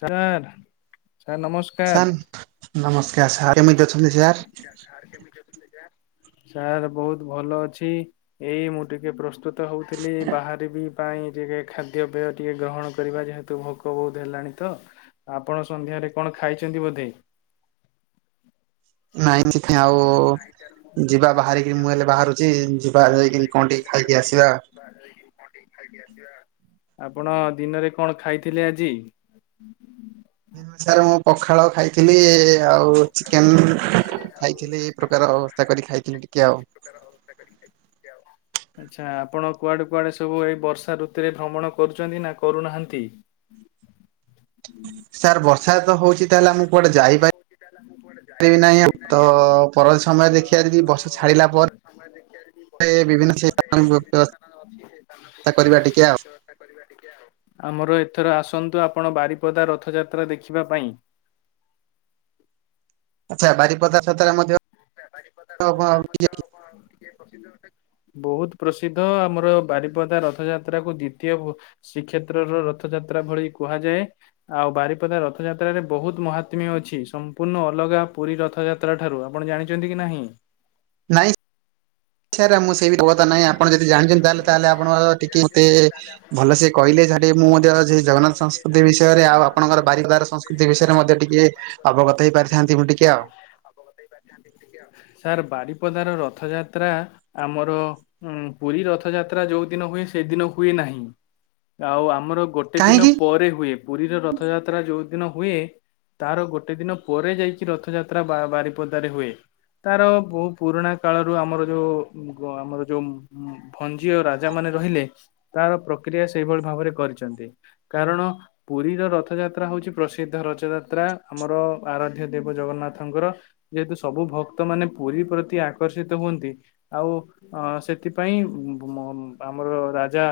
Sir sir ନମସ୍କା sir ନମସ୍କାର୍ sir କେମିତି ଅଛନ୍ତି ସାର୍? ସାର୍ ବହୁତ୍ ଭଲ ଅଛି ଏଇ ମୁଁ ଟିକେ ପ୍ରସ୍ତୁତ୍ ତ ହେଉଥିଲି ବାହାରିବି ପାଇଁ ଟିକେ ଖାଦ୍ୟପେୟ ଟିକେ ଗ୍ରହଣ କରିବା ଯେହେତୁ ଭୋକ ବହୁତ। ହେଲାଣି ତ ଆପଣ ସନ୍ଧ୍ୟାରେ କଣ ଖାଇଛନ୍ତି ବୋଧେ? ନାଇଁ କିଛି ଆଉ ଯିବା ବାହାରିକି ମୁଁ ହେଲେ ବାହାରୁଛି ଯିବା ଯାଇକି କଣ ଟିକେ ଖାଇକି ଆସିବା। ଆପଣ ଦିନରେ କଣ ଖାଇଥିଲେ ଆଜି? ସାର୍ ମୁଁ ପଖାଳ ଖାଇଥିଲି ଆଉ ଚିକେନ ଖାଇଥିଲି ଏଇ ପ୍ରକାର ବ୍ୟବସ୍ଥା କରିକି ଖାଇଥିଲି ଟିକେ ଆଉ ଆଚ୍ଛା ଆପଣ କୁଆଡ଼େ କୁଆଡ଼େ ସବୁ ଏଇ ବର୍ଷା ଋତୁରେ ଭ୍ରମଣ କରୁଛନ୍ତି ନା କରୁନାହାନ୍ତି? ସାର୍ ବର୍ଷା ତ ହଉଚି ସାର୍ ବର୍ଷା ତ ହଉଛି ତାହେଲେ ମୁଁ କୁଆଡେ ଯାଇପାଇଲି ଆଉ ତ ନାହିଁ ଆଉ ପର ସମୟ ଦେଖିବା ଆଁ ଯଦି ତ ବର୍ଷା ଛାଡିଲା କ ପରେ ସମୟ ଦେଖିବାଯଦି ବ ବିଭିନ୍ନ ଖାଇଲା ପରେ ବିଭିନ୍ନ ବ୍ୟବସ୍ଥା ସ୍ଥାନ ଅଛି ସେ ସ୍ଥାନକୁ ବୁଲିବା କରିବା ପାଇଁ ଟିକେ ଆଉ ବ୍ୟବସ୍ଥା କରିବା ଟିକେ ଆଉ ଆମର ଏଥର ଆସନ୍ତୁ ଆପଣ ବାରିପଦା ରଥ ଯାତ୍ରା ଦେଖିବା ପାଇଁ। ଆଚ୍ଛା ବାରିପଦା ସତରେ ମଧ୍ୟ ବାରିପଦା ରଥଯାତ୍ରା ମଧ୍ୟ କଣ ଟିକେ ପ୍ରସିଦ୍ଧ ବହୁତ ପ୍ରସିଦ୍ଧ ଆମର ବାରିପଦା ରଥଯାତ୍ରାକୁ ଦ୍ଵିତୀୟ ଶ୍ରୀକ୍ଷେତ୍ରର ରଥଯାତ୍ରା ଭଳି କୁହାଯାଏ। ଆଉ ବାରିପଦା ରଥଯାତ୍ରାରେ ବହୁତ ମହାତ୍ମ୍ୟ ଅଛି ସମ୍ପୂର୍ଣ୍ଣ ଅଲଗା ପୁରୀ ରଥଯାତ୍ରା ଠାରୁ ଆ ଆପଣ ଜାଣିଛନ୍ତି କି ନାହିଁ? ନାଇଁ। ସାର ମୁଁ ସେଇ ବି ଦବଥା ନାହିଁ ଆପଣ ଯଦି ଜାଣିଛନ୍ତି ତାହେଲେ ତାହେଲେ ଆପଣ ଟିକେ ମତେ ଭଲ ସେ କହିଲେ ଯାହା ଟିକେ ମୁଁ ମଧ୍ୟ ସେ ଜଗନ୍ନାଥ ସଂସ୍କୃତି ବିଷୟରେ ଆଉ ଆପଣଙ୍କର ବାରିଦାର ସଂସ୍କୃତି ବିଷୟରେ ମଧ୍ୟ ଟିକେ ବାରିପଦାର ଅବଗତ ସଂସ୍କୃତି ହେଇପାରିଥାନ୍ତି ବିଷୟରେ ମୁଁ ଟିକେ ଆଉ ମତେ ଟିକେ ଆ ସାର୍ ବାରିପଦାର ରଥଯାତ୍ରା ଆମର ପୁରୀ ରଥଯାତ୍ରା ଯୋଉ ଦିନ ହୁଏ ସେଦିନ ହୁଏ ନାହିଁ। ଆଉ ଆମର ଗୋଟେ ଦିନ କାହିଁକି ପରେ ହୁଏ ପୁରୀର ରଥଯାତ୍ରା ଯୋଉ ଦିନ ହୁଏ। ତାର ଗୋଟେ ଦିନ ପରେ ଯାଇକି ରଥଯାତ୍ରା ବା ବାରିପଦାରେ ହୁଏ। ତାର ବହୁ ପୁରୁଣା କାଳରୁ ଆମର ଯୋଉ ଆମର ଯୋଉ ଭଞ୍ଜି ଆଉ ରାଜା ମାନେ ରହିଲେ। ତାର ପ୍ରକ୍ରିୟା ସେଇଭଳି ଭାବରେ କରିଛନ୍ତି କାରଣ ପୁରୀର ରଥଯାତ୍ରା ହଉଛି ପ୍ରସିଦ୍ଧ ରଚଯାତ୍ରା ଆମର ଆରାଧ୍ୟ ଦେବ ଜଗନ୍ନାଥଙ୍କର ଯେହେତୁ ସବୁ ଭକ୍ତ ମାନେ ପୁରୀ ପ୍ରତି ଆକର୍ଷିତ ହୁଅନ୍ତି ଆଉ ଅ ସେଥିପାଇଁ ମ ଆମର ରାଜା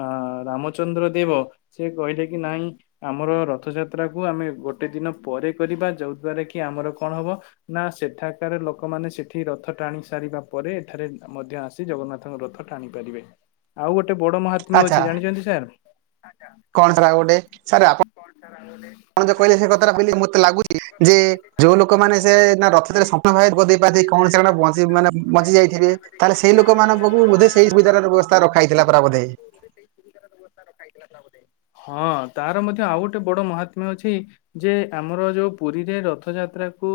ଆ ରାମଚନ୍ଦ୍ର ଦେବ ସେ କହିଲେ କି ନାଇଁ ଆମର ରଥଯାତ୍ରା କୁ ଆମେ ଗୋଟେ ଦିନ ପରେ କରିବା। ଯୋଉ ଦ୍ଵାରା କି ଆମର କଣ ହବ ନା ସେଠାକାର ଲୋକମାନେ ସେଠି ରଥ ଟାଣି ସାରିବା ପରେ ଏଠାରେ ମଧ୍ୟ ଆସି ଜଗନ୍ନାଥଙ୍କ ରଥ ଟାଣି ପାରିବେ। ଆଉ ଗୋଟେ ବଡ ମହା [unintelligible] ଆଚ୍ଛା ଅଛି ଜାଣିଛନ୍ତି ସାର୍? କଣ ସେଟା ଗୋଟେ? ସାର୍ ଆପଣ ଯୋଉ ସାର୍ ଆପଣ ଯା କଥାଟା କହିଲେ ବୋଲି ସେ ମତେ ଲାଗୁଛି ଯେ କଥାଟା ଭାବିଲେ ସାର୍ ଯୋଉ ମତେ ଲୋକମାନେ ଲାଗୁଚି [unintelligible] ମାନେ ବଞ୍ଚିଯାଇଛି। ତାହେଲେ ସେଇ ଲୋକ ମାନଙ୍କୁ ପାଖୁ ବୋଧେ ସେଇ ସୁବିଧା ର ବ୍ୟବସ୍ଥା ରଖାହେଇଥିଲା ପରା ବୋଧେ। ହଁ ତାର ମଧ୍ୟ ଆଉ ଗୋଟେ ବଡ଼ ମହାତ୍ମ୍ୟ ଅଛି। ଯେ ଆମର ଯୋଉ ପୁରୀରେ ରଥଯାତ୍ରା କୁ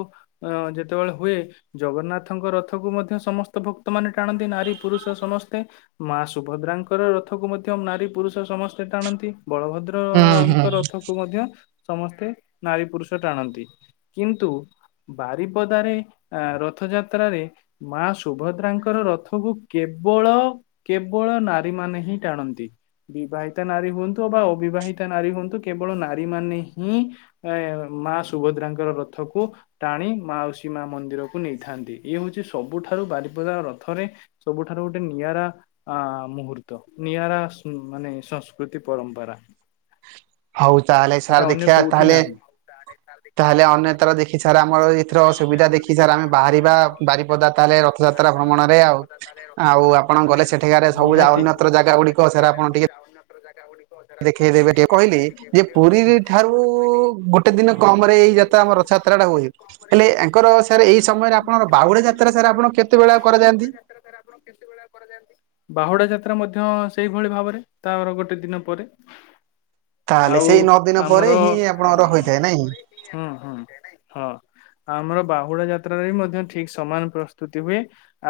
ଅ ଯେତେବେଳେ ହୁଏ ଜଗନ୍ନାଥଙ୍କ ରଥକୁ ମଧ୍ୟ ସମସ୍ତ ତ ଭକ୍ତମାନେ ଟାଣନ୍ତି ନାରୀ ପୁରୁଷ ସମସ୍ତେ। ମା ସୁଭଦ୍ରାଙ୍କର ରଥକୁ ମଧ୍ୟ ନାରୀ ପୁରୁଷ ସମସ୍ତେ ଟାଣନ୍ତି। ବଳଭଦ୍ର ଅ ହୁଁ ହୁଁ। ଙ୍କ ରଥକୁ ମଧ୍ୟ ସମସ୍ତେ ନାରୀ ପୁରୁଷ ଟାଣନ୍ତି। କିନ୍ତୁ ବାରିପଦାରେ ଏ ରଥଯାତ୍ରାରେ ମାଆ ଶୁ ସୁଭଦ୍ରାଙ୍କର ରଥକୁ କେବଳ କେବଳ ନାରୀ ମାନେ ହିଁ ଟାଣନ୍ତି। ବିବାହିତା ନାରୀ ହୁଅନ୍ତୁ ଅବା ଅବିବାହିତା ନାରୀ ହୁଅନ୍ତୁ କେବଳ ନାରୀ ମାନେ ହିଁ [unintelligible] ମା ସୁଭଦ୍ରାଙ୍କର ରଥ କୁ ଟାଣି ମାଉସୀ ମା ମନ୍ଦିରକୁ ନେଇଥାନ୍ତି। ଇଏ ହଉଛି ସବୁଠାରୁ ବାରିପଦା ରଥରେ ସବୁଠାରୁ ଗୋଟେ ନିଆରା ଆ ମୁହୂର୍ତ୍ତ ନିଆରା ଶୁ ମାନେ ସଂସ୍କୃତି ପରମ୍ପରା। ହଉ ତାହେଲେ ଏଇଟା ସାର୍ ଅନ୍ୟ ଦେଖିବା କୋଉଠି ତାହେଲେ। ନାହିଁ। ତାହେଲେ ଅନ୍ୟଥର ଦେ ଦେଖି ସାର୍ ଆମର ଏଥର ସୁବିଧା ଦେଖି ସାର୍ ଆମେ ବାହାରିବା ବାରିପଦା ତାହେଲେ ରଥଯାତ୍ରା ଭ୍ରମଣରେ ଆଉ। ଆଉ ଆପଣ ଗଲେ ସେଠିକାରେ ସବୁ ନିହାତି। ଅନ୍ୟତ୍ର ଜାଗା ଦେଖେଇ ଦେବେ ଟିକେ କହିଲି। ଯେ ପୁରୀ ଠାରୁ ଗୋଟେ ଦିନ କମ୍ ରେ ଏଇ ଯାତା ଆମ ରଥ ଯାତ୍ରାଟା ହୁଏ। ହେଲେ ଏଙ୍କର ସାର୍ ଏଇ ସମୟରେ ଆପଣର ବାହୁଡା ଯାତ୍ରା ସାର୍ ଆପଣ କେତେବେଳେ କରାଯାନ୍ତି? [unintelligible] ଆପଣ କେତେବେଳେ [unintelligible] ବାହୁଡା ଯାତ୍ରା ମଧ୍ୟ ସେଇଭଳି ଭାବରେ ତାର ଗୋଟେ ଦିନ ପରେ। ତାହେଲେ ଆଉ ସେଇ ନଅ ଦିନ ପରେ ଆମର ହିଁ ଅ ଆପଣଙ୍କର ହୋଇଥାଏ ନାଇଁ ହୁଁ ହୁଁ ହଁ। ଆମର ବାହୁଡା ଯାତ୍ରାରେ ବି ମଧ୍ୟ ଠିକ୍ ସମାନ ପ୍ରସ୍ତୁତି ହୁଏ।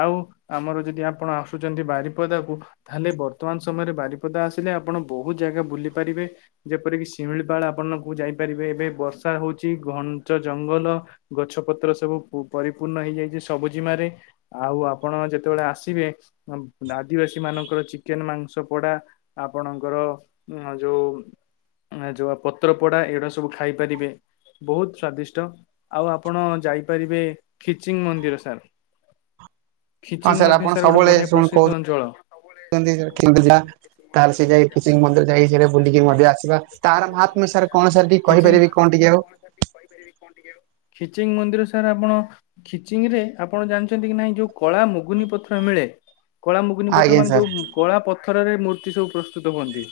ଆଉ ଆମର ଯଦି ଆପଣ ଆସୁଛନ୍ତି ବାରିପଦାକୁ ତାହେଲେ ବର୍ତ୍ତମାନ ସମୟରେ ବାରିପଦା ଆସିଲେ ଆପଣ ବହୁତ ଜାଗା ବୁଲି ପାରିବେ। ଯେପରିକି ଶିମିଳିପାଳ ଆପଣଙ୍କୁ ଯାଇପାରିବେ ଏବେ ବର୍ଷା ହଉଛି ଘଅଞ୍ଚ ଜଙ୍ଗଲ। ଗଛ ପତ୍ର ସବୁ ପୁ ପରିପୂର୍ଣ ହେଇଯାଇଛି ସବୁଜିମା ରେ। ଆଉ ଆପଣ ଯେତେବେଳେ ଆସିବେ ଉ ଆଦିବାସୀ ମାନଙ୍କର ଚିକେନ୍ ମାଂସ ପୋଡା। ଆପଣଙ୍କର ଯୋଉ ଏ ଯଉ ପତ୍ର ପୋଡା ଏଗୁଡା ସବୁ ଖାଇପାରିବେ ବହୁତ ସ୍ଵାଦିଷ୍ଟ। ଆଉ ଆପଣ ଯାଇପାରିବେ ଖିଚିଙ୍ଗ ମନ୍ଦିର ସାର୍। ହଁ ଖିଚିଂ ମଧ୍ୟ ଆପଣ ସାର୍ ଗୋଟେ ସବୁବେଳେ ବଢିଆ ଶୁଣ କହୁଛନ୍ତି। ପ୍ରସିଦ୍ଧ ଅଞ୍ଚଳ। [unintelligible] ତାହେଲେ ସେ ଯାଇ ଖିଚିଂ ମନ୍ଦିର ଯାଇ ସେ ବୁଲିକି ମଧ୍ୟ ଆସିବ। ତାର ମହାତ୍ମ ସାର୍ କଣ ସାର୍ ଟିକେ କହିପାରିବେ? କଣ ଟିକିଏ ଆଉ। କହିପାରିବେ କଣ ଟିକିଏ? ଖିଚିଙ୍ଗ୍ ମନ୍ଦିର ସାର୍ ଆପଣ ଖିଚିଙ୍ଗି ରେ ଆପଣ ଜାଣିଚନ୍ତି କି ନାଇଁ ଯୋଉ କଳା ମୁଗୁନି ପଥର ମିଳେ। କଳା ମୁଗୁନି ପଥର ଆଜ୍ଞା ମାନେ ସାର୍ ଯୋଉ କଳା ପଥରରେ ମୂର୍ତ୍ତି ସବୁ ପ୍ରସ୍ତୁତ ହୁଅନ୍ତି।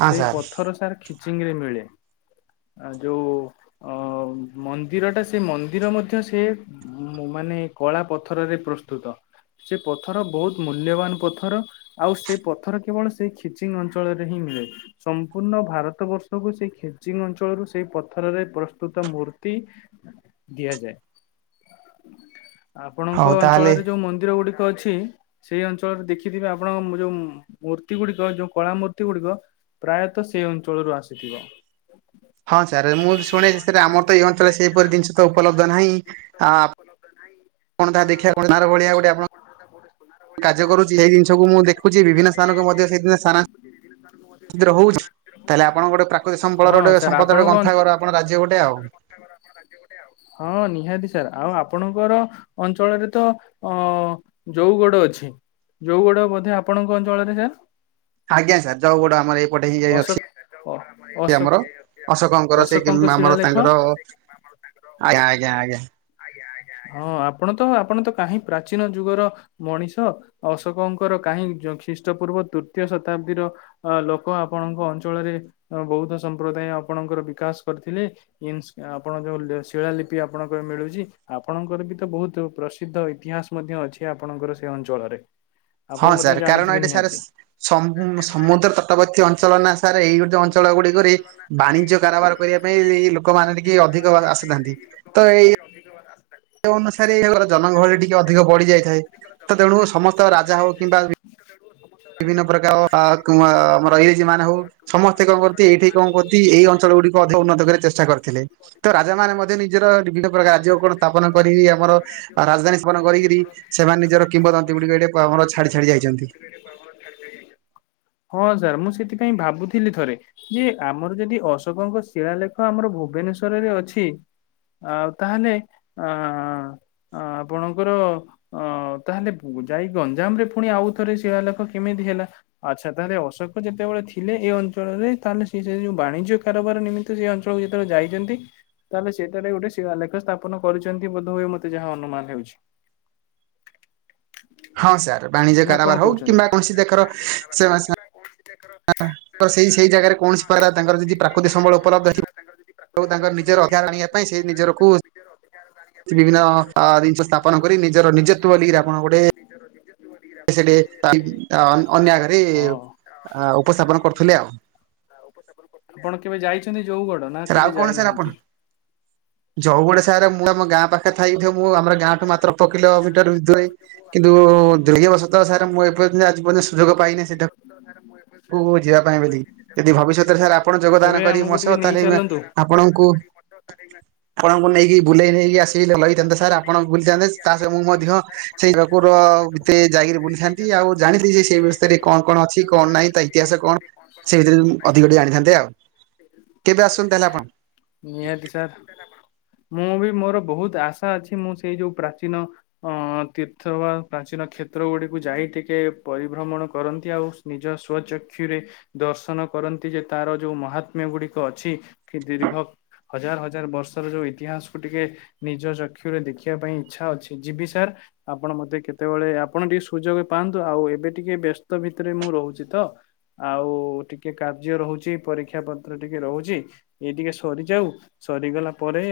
ହଁ ସେଇ ସାର୍ ପଥର ସାର ଖି ଖିଚିଙ୍ଗିରେ ମିଳେ ଆ ଯୋଉ ମ ମନ୍ଦିରଟା ସେ ମନ୍ଦିର ମଧ୍ୟ ସେ ମ ମାନେ କଳା ପଥରରେ ପ୍ରସ୍ତୁତ। ସେ ପଥର ବହୁତ୍ ମୂଲ୍ୟବାନ ପଥର। ଆଉ ସେ ପଥର କେବଳ ସେଇ ଖିଚିଙ୍ଗ୍ ଅଞ୍ଚଳରେ ହିଁ ମିଳେ। ସମ୍ପୂର୍ଣ୍ଣ ଭାରତ ବର୍ଷକୁ ସେଇ ଖିଜିଙ୍ଗ ଅଞ୍ଚଳରୁ ସେଇ ପଥରରେ ପ୍ରସ୍ତୁତ ମୂର୍ତ୍ତି ଦିଆଯାଏ। ଆପଣଙ୍କ ହଉ ତାହେଲେ ଅଞ୍ଚଳରେ ଯୋଉ ମନ୍ଦିର ଗୁଡି କ ଅଛି। ସେଇ ଅଞ୍ଚଳରେ ଦେଖିଥିବେ ଆପଣଙ୍କ ମ ଯୋଉ ମୂର୍ତ୍ତି ଗୁଡିକ ଯୋଉ କଳା ମୂର୍ତ୍ତି ଗୁଡିକ ପ୍ରାୟତଃ ସେଇ ଅଞ୍ଚଳରୁ ଆସିଥିବ। ହଁ ସାର୍ ମୁଁ ଶୁଣିଚି ସାର ଆମର ତ ଏଇ ଅଞ୍ଚଳରେ ସେଇପରି ଜିନିଷ ତ ଉପଲବ୍ଧ ନାହିଁ ଆ ଆପଣ ଯାହା ଦେଖିବାକୁ ଅନ୍ଧାରଭଳିଆ ଗୋଟେଆପଣ। ଲ [inaudible] କାର୍ଯ୍ୟ କରୁଚି ସେଇ ଜିନିଷକୁ ମୁଁ ଦେଖୁଚି ବିଭିନ୍ନ ସ୍ଥାନକୁ ମଧ୍ୟ ସେଇଦିନ ସ୍ଥାନା ହିମିତି ରହୁଚି। ତାହେଲେ ଆପଣ ଗୋଟେ ପ୍ରାକୃତିକ ହଁ ସମ୍ବଳର ଗୋଟେ ସାର୍ ସମ୍ପଦର ଗୋଟେ ଆପଣଙ୍କ ଗନ୍ଥା ଘର ଆପଣ ରାଜ୍ୟ ଗୋଟେ ଆଉ। ହଁ ନିହାତି ସାର୍ ଆଉ ଆପଣଙ୍କର ଅଞ୍ଚଳରେ ତ ଅ ଯଉଗଡ ଅଛି। ଯଉଗଡ ବୋଧେ ଆପଣଙ୍କ ଅଞ୍ଚଳରେ ହେ। ଆଜ୍ଞା ସାର ଯଉଗଡ ଆମର ଏଇପଟେ ହିଁ ଯାଇ ଅଛି। ଅ ସେ ଅଶୋକ ଆମର ଅଶୋକଙ୍କର ସେ କି ଅଶୋକଙ୍କ ଆମର ଶିଳାଲେଖ ତାଙ୍କର ଆଜ୍ଞା ଆଜ୍ଞା ଆଜ୍ଞା। ହଁ ଆପଣ ତ ଆପଣ ତ କାହିଁ ପ୍ରାଚୀନ ଯୁଗର ମଣିଷ ଅଶୋକଙ୍କର କାହିଁ ଯୋ ଖ୍ରୀଷ୍ଟ ପୂର୍ବ ତୃତୀୟ ଶତାବ୍ଦୀର ଅ ଲୋକ ଆପଣଙ୍କ ଅଞ୍ଚଳରେ ବୌଦ୍ଧ ସମ୍ପ୍ରଦାୟ ଆପଣଙ୍କର ବିକାଶ କରିଥିଲେ। ଇନସ୍ ଆପଣ ଯୋଉ ଶିଳାଲିିପି ଆପଣଙ୍କ ମିଳୁ ଜି ଆପଣଙ୍କର ବି ତ ବହୁତ୍ ପ୍ରସିଦ୍ଧ ଇତିହାସ ମଧ୍ୟ ଅଛି ଆପଣଙ୍କର ସେ ଅଞ୍ଚଳରେ। ହଁ ଆପଣ ମଧ୍ୟ ସାର୍ କାରଣ ଜାଣିଥିବେ ଏଇଠି ସାର୍ ନିହାତି। ସ ସମୁଦ୍ର ତଟବର୍ତ୍ତୀ ଅଞ୍ଚଳ ନା ସାର୍ ଏଇ ଗୋଟି ଅଞ୍ଚଳ ଗୁଡିକରେ ବାଣିଜ୍ୟ କାରବାର କରିବା ପାଇଁଏଇ ଲୋକମାନେ ଟିକିଏ ଅଧିକ ଆସିଥାନ୍ତି ତ ଏଇ ଆ [inaudible] ସେ ଅନୁସାରେଏ ଜନଗହଳି ଟିକିଏ ଅଧିକ ବଢି ଯାଇଥାଏ। ତ ତେଣୁ ଜନଗହଳି ଟିକିଏ ସମସ୍ତ ଅଧିକ ରାଜା ବଢି ହଉ କିମ୍ବା ଯାଇଥାଏ। ତୁ ତାକୁ ବିଭିନ୍ନ ପ୍ରକାର ଅ ଆ ଆମର ଇଂଲିଶି ମାନେ ହୋଉ ସମସ୍ତେ କଣ କରତି ଏଇଠି କଣ କରତି ଏଇ ଅଞ୍ଚଳ ଗୁଡିକ ଅଧିକ ଉନ୍ନତ କରିବା ଚେଷ୍ଟା କରିଥିଲେ ତ ରାଜା ମାନେ ମଧ୍ୟନେଇ- ନିଜିର ବିଭିନ୍ନ ପ୍ରକାର ରାଜ୍ଯକୁ କଣ ସ୍ଥାପନ ନିଜିର କରିକି ଆମର ବିଭିନ୍ନ ପ୍ରକାର ରାଜ୍ଯକୁ କଣ ରାଜଧାନୀ ସ୍ଥାପନ କରି କରିକିରି ଆମର ସେମାନେ ନିଜର ଆରାମଦାୟକ ସ୍ଥାପନ କିମ୍ବଦନ୍ତୀ ଗୁଡିକ କରିକି ଏଠି ଆମର ସେମାନେ ଛାଡି ନିଜର ଛାଡି ଯାଇଛନ୍ତି। ବିପଦନ୍ତି। ହଁ ସାର୍ ମୁଁ ସେଥିପାଇଁ ଭାବୁଥିଲି ଥରେ ଯେ ଆମର ଯଦି ଅଶୋକଙ୍କ ଶିଳାଲେଖ ଆମର ଭୁବନେଶ୍ଵରରେ ଅଛି। ଆଉ- ତାହେଲେ ଆଁ ଆଁ ଆପଣଙ୍କର ଅ ତାହେଲେ ପୁ ଯାଇ ଗଞ୍ଜାମ ରେ ପୁଣି ଆଉଥରେ ଶିଳାଲେଖ କେମିତି ହେଲା? ଆଚ୍ଛା ତାହେଲେ ଅଶୋକ ଯେତେବେଳେ ଥିଲେ ଏଇ ଅଞ୍ଚଳରେ ତାହେଲେ ସେ ଯୋଉ ବାଣିଜ୍ୟ କାରବାର ନିମି ସେ ଅଞ୍ଚଳକୁ ଯେତେବେଳେ ଯାଇଚନ୍ତି ତାହେଲେ ସେଟାରେ ଗୋଟେସ୍ ଶିଳାଲେଖ ସ୍ଥାପନ କରିଚନ୍ତି ବୋଧହୁଏ ମତେ ଯାହା ଅନୁମାନ ହେଉଛି। ହଁ ସାର୍ ବାଣିଜ୍ୟ ନା କଣ କାରବାର ହଉ କହୁଛନ୍ତି? କିମ୍ବା କୌଣସି ଜାକର ସେ ତାଙ୍କର ସେ ହଁ ଜାଗାରେ କୌଣସି ପ୍ରକାର ତାଙ୍କର ସେଇ ସେଇ ଜାଗାରେ କୌଣସି ପ୍ରକାର ତାଙ୍କର ଯଦି ଆଉ ତାଙ୍କର ନିଜର ଅଧିକାର ଆଣିବା ପାଇଁ ସେ ନିଜରକୁ ନିଜର ଅଧିକାର ଆଣି ବିଭିନ୍ନ ଅ ଜିନିଷ ସ୍ଥାପନ କରି ନିଜର ନିଜତ୍ୱ ବୋଲି ଆପଣ ଗୋଟେ ନିଜର ନିଜ ସେଠି ଅନ୍ୟ ଆଗରେ ହଁ ଉପସ୍ଥାପନ କରୁଥିଲେ ଆଉ ଆପଣ କେବେ ଯାଇଛନ୍ତି ଯଉଗଡ଼ ନା କେବେ ଯାଇନାହାନ୍ତି ଯଉଗଡ଼ ସାରେ ମୁଁ ଆମ ଗାଁ ପାଖରେ ଥାଇବି ମୁଁ ଆମର ଗାଁଠୁ ମାତ୍ର ଅଳ୍ପ କିଲୋମିଟର ଦୁରେଇ ୁ ଆମର ଗାଁଠୁ ମାତ୍ର ଅଳ୍ପ କିଲୋ ଭିତରେଧ କିନ୍ତୁସଲ ମୁ ଏପର୍ଯ୍ୟନ୍ତ ଆଜି ପର୍ଯ୍ୟନ୍ତ ସୁଯୋଗ ପାଇନି ସେଠାକୁ ଯିବା ପାଇଁ ବୋଲି ଯଦି ଭବିଷ୍ୟତରେ ସାର୍ ଆପଣ [inaudible] ଯୋଗଦାନ ତବେ କରିବେ ଆମକୁ ମୋ ସହ ଟିକେ ନେଇ [inaudible] ତାହେଲେ ଆପଣଙ୍କୁ ଆପଣଙ୍କୁ ନେଇକି ବୁଲେଇ ନେଇକି ଆସିକି ଭଲ ହେଇଥାନ୍ତେ ସାର୍ ଆପଣଙ୍କୁ ବୁଲିଥାନ୍ତେ ତା ସହ ମୁଁ ମଧ୍ୟ ସେଇ ଠାକୁର ଭିତରେ ଯାଇକିରି ବୁଲିଥାନ୍ତି ଆଉ ଜାଣିନ୍ତି ଯେ ସେଇ ବିଷୟରେ କଣ କଣ ଅଛି କଣ ନାହିଁ ତା ଇତିହାସ କଣ ସେଇ ଭିତରେ ଅଧିକ ଟିକେ ଆଣିଥାନ୍ତେ ଆଉ କେବେ ଆସୁଛନ୍ତି ତା ହେଲେ ଆପଣ ନିହାତି ସାର୍ ମୁଁ ବି ମୋର ବହୁତ ଆଶା ଅଛି ମୁଁ ସେଇ ଯୋଉ ପ୍ରାଚୀନ ଅ ତୀର୍ଥ ବା ପ୍ରାଚୀନ କ୍ଷେତ୍ର ଗୁଡିକୁ ଯାଇ ଟିକେ ପରିଭ୍ରମଣ କରନ୍ତି ଆଉ ନିଜ ସ୍ୱ ଚକ୍ଷୁରେ ଦର୍ଶନ କରନ୍ତି ଯେ ତାର ଯୋଉ ମହାତ୍ମ୍ୟ ଗୁଡିକ ଅଛି ଦୀର୍ଘ ହଜାର ହଜାର ହଜାର ବର୍ଷର ଯୋଉ ଇତିହାସକୁୁ ଟିକେ ନିଜ ଚକ୍ଷୁରେ ଦେଖିବା ପାଇଁ ଇଚ୍ଛା ଅଛି ଯିବି ସାର୍ ଆପଣ ମତେ କେତେବେଳେ ଆପଣ ଟିକେ ସୁଯୋଗ ପାଆନ୍ତୁ ଆଉ ଏବେ ଟିକେ ବ୍ୟସ୍ତ ଭିତରେ ମୁଁ ରହୁଛି ତ। ଆଉ ଟିକେ କାର୍ଯ୍ୟ ରହୁଛି ପରୀକ୍ଷା ପତ୍ର ଟିକେ ରହୁଛି। ଏଇ ଟିକେ ସରିଯାଉ ସରିଗଲା ପରେ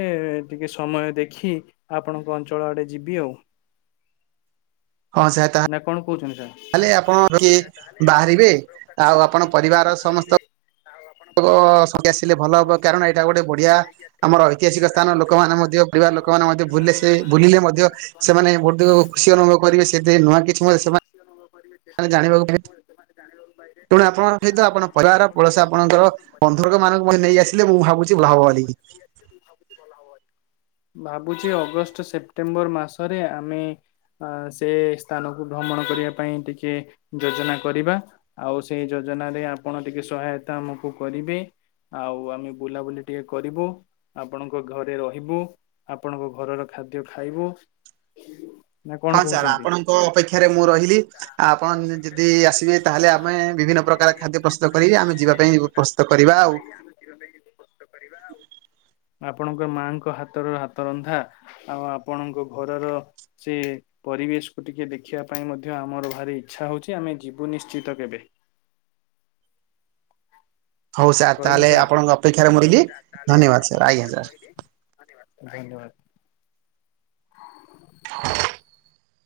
ଟିକେ ସମୟ ଦେଖି ଆପଣଙ୍କ ଅଞ୍ଚଳ ଆଡେ ଯିବି ଆଉ ହଁ ସାର୍ ତା ନା କଣ କହୁଛନ୍ତି ସାର୍ ତାହେଲେ ଆପଣ କିଏ ବାହାରିବେ ଆଉ ଆପଣ ପରିବାର ସମସ୍ତ ଆଉ ଆପଣ ପରିବାର ସଂଖ୍ୟା ଆସିଲେ ସମସ୍ତଙ୍କ ଭଲ ହବ କାରଣ ସମସ୍ତ ଏଇଟା ଲୋକ ଗୋଟେ ମାନଙ୍କୁ ବଢିଆ ଆମର ଐତିହାସିକ ସ୍ଥାନ ଲୋକମାନେ ମଧ୍ୟ ପରିବାର ଲୋକମାନେ ମଧ୍ୟ ଭୁଲିଲେ ସେ ଭୁଲିଲେ ମଧ୍ୟ ସେମାନେ ବହୁତ ଖୁସି ଅନୁଭବ କରିବେ ସେଥି ନୂଆ କିଛି ମୋ ସେମାନେ ଖୁସି ଅନୁଭବ କରିବେ ସେ ନୂଆ ଜାଣିବାକୁ କିଛି ସେମାନେ ଜାଣିବେ ତେଣୁ ଆପଣଙ୍କ ସହିତ ଆପଣ ପରିବାର ପଳସ ଆପଣଙ୍କର ବନ୍ଧୁ ମାନଙ୍କ ମଧ୍ୟ ନେଇ ଆସିଲେ ମୁଁ ଭାବୁଛି ଭଲ ହବ ଭାବୁଛି ଅଗଷ୍ଟ ସେପ୍ଟେମ୍ବର ମାସରେ ଆମେ ଅ ସେ ସ୍ଥାନକୁ ଭ୍ରମଣ କରିବା ପାଇଁ ଟିକେ ଯୋଜନା କରିବା। ଆଉ ସେଇ ଯୋଜନାରେ ଆପଣ ଟିକେ ସହାୟତା ଆମକୁ କରିବେ ଆଉ ଆମେ ବୁଲାବୁଲି। ଟିକେ କରିବୁ ଆପଣଙ୍କ ଘରେ ରହିବୁ ଆପଣଙ୍କ ଘରର ଖାଦ୍ୟ ଖାଇବୁ [unintelligible] ନା କଣ ହଁ ସାର୍ କହୁଛନ୍ତି? ଆପଣଙ୍କ ଅପେକ୍ଷାରେ ମୁଁ ରହିଲି ଆପଣ ଯଦି ଆସିବେ ତାହେଲେ ଆମେ। ବିଭିନ୍ନ ପ୍ରକାର ଯଦି ଖାଦ୍ୟ ଆସିବେ ପ୍ରସ୍ତୁତ ତାହେଲେ କରିକି ଆମେ ଯିବା ପାଇଁ ବିଭିନ୍ନ ପ୍ରକାର ପ୍ରସ୍ତୁତ ଖାଦ୍ୟ କରିବା ପତ୍ର ଆଉ ପାଇ ଆମେ ଯିବୁ [unintelligible] ଆପଣଙ୍କ ମାଙ୍କ ହାତର ହାତ ରନ୍ଧା ଆଉ ଆପଣଙ୍କ ଘରର ଛି ପରିବେଶକୁ ଟିକେ ଦେଖିବା ପାଇଁ ମଧ୍ୟ ଆମର ଭାରି ଇଚ୍ଛା ହଉଛି ଆମେ ଯିବୁ ନିଶ୍ଚିତ କେବେ। ହଉ ସାର୍ ରହିଲି ତାହେଲେ ସାର୍ ଆପଣଙ୍କ ଅପେକ୍ଷାରେ ମୁଁ ରହିଲି ଧନ୍ୟବାଦ ସାର୍ ଆଜ୍ଞା ସାର୍ ଧନ୍ୟବାଦ୍, ଧନ୍ୟବାଦ୍। [inaudible]